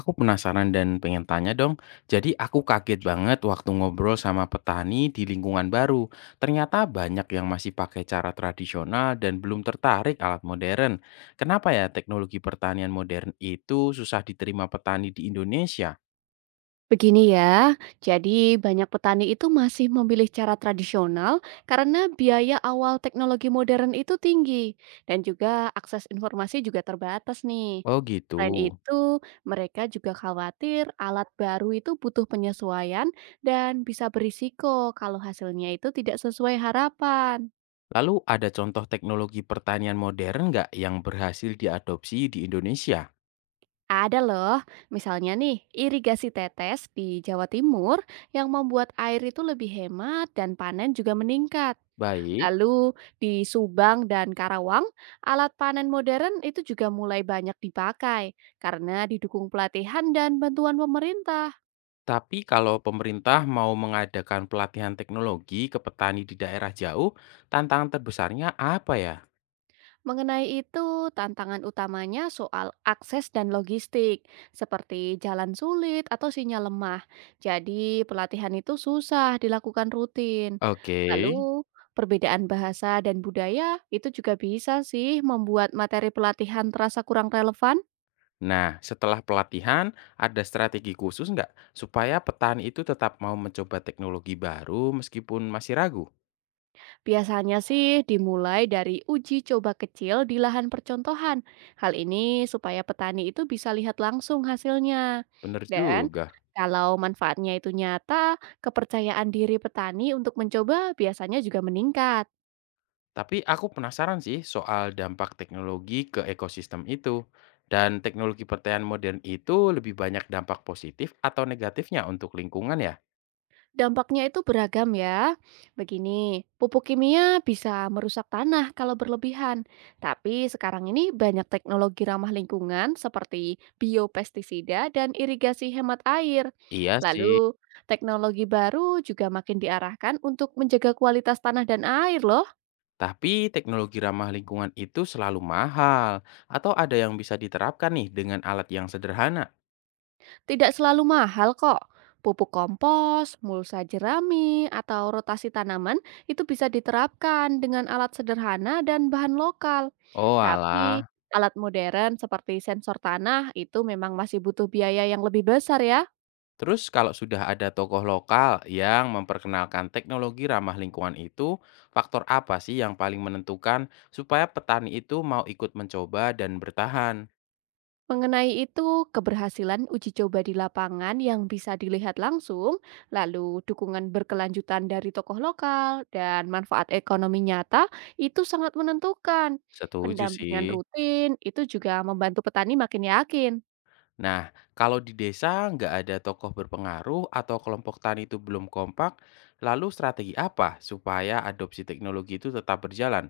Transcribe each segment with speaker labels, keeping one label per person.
Speaker 1: Aku penasaran dan pengen tanya dong. Jadi aku kaget banget waktu ngobrol sama petani di lingkungan baru. Ternyata banyak yang masih pakai cara tradisional dan belum tertarik alat modern. Kenapa ya teknologi pertanian modern itu susah diterima petani di Indonesia?
Speaker 2: Begini ya, jadi banyak petani itu masih memilih cara tradisional karena biaya awal teknologi modern itu tinggi dan juga akses informasi juga terbatas nih.
Speaker 1: Oh gitu.
Speaker 2: Selain itu, mereka juga khawatir alat baru itu butuh penyesuaian dan bisa berisiko kalau hasilnya itu tidak sesuai harapan.
Speaker 1: Lalu ada contoh teknologi pertanian modern nggak yang berhasil diadopsi di Indonesia?
Speaker 2: Ada loh, misalnya nih, irigasi tetes di Jawa Timur yang membuat air itu lebih hemat dan panen juga meningkat.
Speaker 1: Baik.
Speaker 2: Lalu di Subang dan Karawang, alat panen modern itu juga mulai banyak dipakai karena didukung pelatihan dan bantuan pemerintah.
Speaker 1: Tapi kalau pemerintah mau mengadakan pelatihan teknologi ke petani di daerah jauh, tantangan terbesarnya apa ya?
Speaker 2: Mengenai itu, tantangan utamanya soal akses dan logistik, seperti jalan sulit atau sinyal lemah. Jadi, pelatihan itu susah dilakukan rutin.
Speaker 1: Oke.
Speaker 2: Lalu, perbedaan bahasa dan budaya itu juga bisa sih membuat materi pelatihan terasa kurang relevan.
Speaker 1: Nah, setelah pelatihan, ada strategi khusus nggak supaya petani itu tetap mau mencoba teknologi baru meskipun masih ragu?
Speaker 2: Biasanya sih dimulai dari uji coba kecil di lahan percontohan. Hal ini supaya petani itu bisa lihat langsung hasilnya.
Speaker 1: Bener
Speaker 2: Dan
Speaker 1: juga.
Speaker 2: kalau manfaatnya itu nyata, kepercayaan diri petani untuk mencoba biasanya juga meningkat.
Speaker 1: Tapi aku penasaran sih soal dampak teknologi ke ekosistem itu. Dan teknologi pertanian modern itu lebih banyak dampak positif atau negatifnya untuk lingkungan ya?
Speaker 2: Dampaknya itu beragam ya. Begini, pupuk kimia bisa merusak tanah kalau berlebihan. Tapi sekarang ini banyak teknologi ramah lingkungan seperti biopestisida dan irigasi hemat air.
Speaker 1: Iya sih.
Speaker 2: Lalu, teknologi baru juga makin diarahkan untuk menjaga kualitas tanah dan air loh.
Speaker 1: Tapi teknologi ramah lingkungan itu selalu mahal, atau ada yang bisa diterapkan nih dengan alat yang sederhana?
Speaker 2: Tidak selalu mahal kok. Pupuk kompos, mulsa jerami, atau rotasi tanaman itu bisa diterapkan dengan alat sederhana dan bahan lokal.
Speaker 1: Oh
Speaker 2: Tapi
Speaker 1: alah,
Speaker 2: alat modern seperti sensor tanah itu memang masih butuh biaya yang lebih besar ya.
Speaker 1: terus kalau sudah ada tokoh lokal yang memperkenalkan teknologi ramah lingkungan itu, faktor apa sih yang paling menentukan supaya petani itu mau ikut mencoba dan bertahan?
Speaker 2: Mengenai itu, keberhasilan uji coba di lapangan yang bisa dilihat langsung, lalu dukungan berkelanjutan dari tokoh lokal, dan manfaat ekonomi nyata itu sangat menentukan.
Speaker 1: Setuju
Speaker 2: Pendampingan
Speaker 1: sih.
Speaker 2: rutin itu juga membantu petani makin yakin.
Speaker 1: Nah, kalau di desa nggak ada tokoh berpengaruh atau kelompok tani itu belum kompak, lalu strategi apa supaya adopsi teknologi itu tetap berjalan?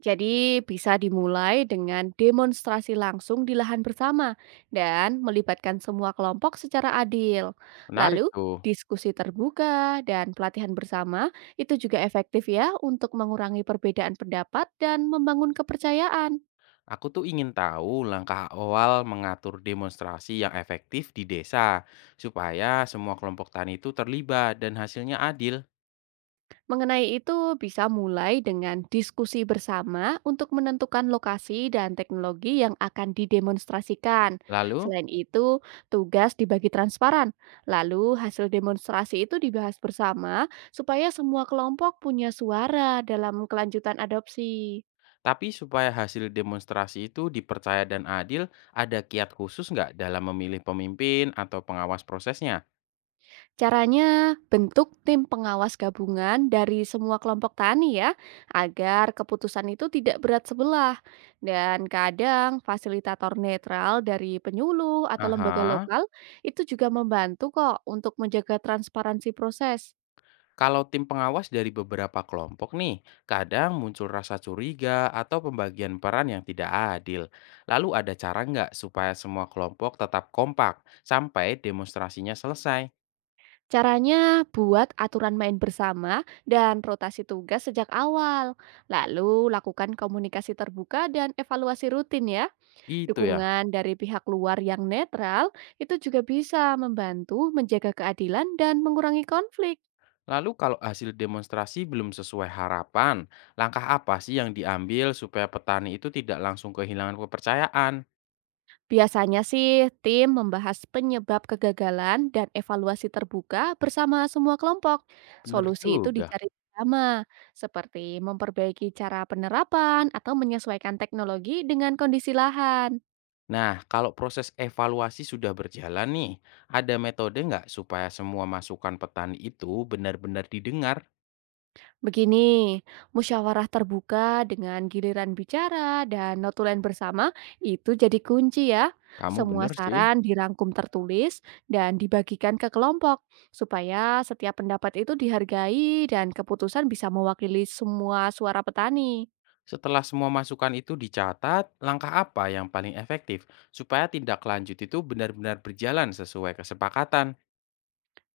Speaker 2: Jadi bisa dimulai dengan demonstrasi langsung di lahan bersama dan melibatkan semua kelompok secara adil.
Speaker 1: Menarik
Speaker 2: Lalu
Speaker 1: tuh.
Speaker 2: diskusi terbuka dan pelatihan bersama itu juga efektif ya untuk mengurangi perbedaan pendapat dan membangun kepercayaan.
Speaker 1: Aku tuh ingin tahu langkah awal mengatur demonstrasi yang efektif di desa, supaya semua kelompok tani itu terlibat dan hasilnya adil.
Speaker 2: Mengenai itu, bisa mulai dengan diskusi bersama untuk menentukan lokasi dan teknologi yang akan didemonstrasikan.
Speaker 1: Lalu,
Speaker 2: Selain itu, tugas dibagi transparan. Lalu, hasil demonstrasi itu dibahas bersama supaya semua kelompok punya suara dalam kelanjutan adopsi.
Speaker 1: tapi supaya hasil demonstrasi itu dipercaya dan adil, ada kiat khusus nggak dalam memilih pemimpin atau pengawas prosesnya?
Speaker 2: Caranya, bentuk tim pengawas gabungan dari semua kelompok tani ya, agar keputusan itu tidak berat sebelah. Dan kadang fasilitator netral dari penyuluh atau lembaga
Speaker 1: Aha.
Speaker 2: lokal itu juga membantu kok untuk menjaga transparansi proses.
Speaker 1: Kalau tim pengawas dari beberapa kelompok nih, kadang muncul rasa curiga atau pembagian peran yang tidak adil. Lalu ada cara nggak supaya semua kelompok tetap kompak sampai demonstrasinya selesai?
Speaker 2: Caranya buat aturan main bersama dan rotasi tugas sejak awal. Lalu lakukan komunikasi terbuka dan evaluasi rutin ya.
Speaker 1: Gitu ya.
Speaker 2: Dukungan dari pihak luar yang netral itu juga bisa membantu menjaga keadilan dan mengurangi konflik.
Speaker 1: Lalu kalau hasil demonstrasi belum sesuai harapan, langkah apa sih yang diambil supaya petani itu tidak langsung kehilangan kepercayaan?
Speaker 2: Biasanya sih, tim membahas penyebab kegagalan dan evaluasi terbuka bersama semua kelompok.
Speaker 1: Bener
Speaker 2: Solusi itu
Speaker 1: juga.
Speaker 2: dicari bersama, seperti memperbaiki cara penerapan atau menyesuaikan teknologi dengan kondisi lahan.
Speaker 1: Nah, kalau proses evaluasi sudah berjalan nih, ada metode nggak supaya semua masukan petani itu benar-benar didengar?
Speaker 2: Begini, musyawarah terbuka dengan giliran bicara dan notulen bersama itu jadi kunci ya.
Speaker 1: Kamu
Speaker 2: Semua
Speaker 1: benar sih.
Speaker 2: saran dirangkum tertulis dan dibagikan ke kelompok supaya setiap pendapat itu dihargai dan keputusan bisa mewakili semua suara petani.
Speaker 1: Setelah semua masukan itu dicatat, langkah apa yang paling efektif supaya tindak lanjut itu benar-benar berjalan sesuai kesepakatan?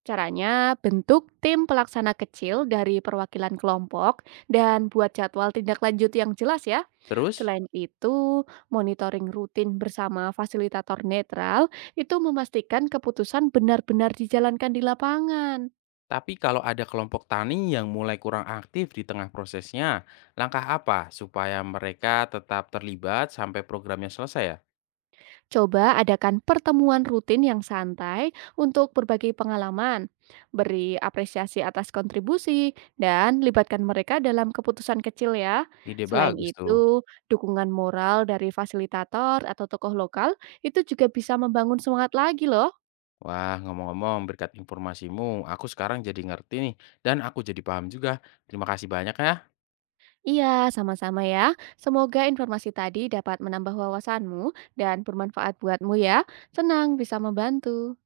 Speaker 2: Caranya, bentuk tim pelaksana kecil dari perwakilan kelompok dan buat jadwal tindak lanjut yang jelas ya.
Speaker 1: Terus,
Speaker 2: Selain itu, monitoring rutin bersama fasilitator netral itu memastikan keputusan benar-benar dijalankan di lapangan.
Speaker 1: tapi kalau ada kelompok tani yang mulai kurang aktif di tengah prosesnya, langkah apa supaya mereka tetap terlibat sampai programnya selesai ya?
Speaker 2: Coba adakan pertemuan rutin yang santai untuk berbagi pengalaman, beri apresiasi atas kontribusi, dan libatkan mereka dalam keputusan kecil ya.
Speaker 1: Ide
Speaker 2: Selain
Speaker 1: bagus tuh.
Speaker 2: itu, dukungan moral dari fasilitator atau tokoh lokal itu juga bisa membangun semangat lagi loh.
Speaker 1: Wah, ngomong-ngomong berkat informasimu, aku sekarang jadi ngerti nih, dan aku jadi paham juga. Terima kasih banyak ya.
Speaker 2: Iya, sama-sama ya. Semoga informasi tadi dapat menambah wawasanmu dan bermanfaat buatmu ya. Senang bisa membantu.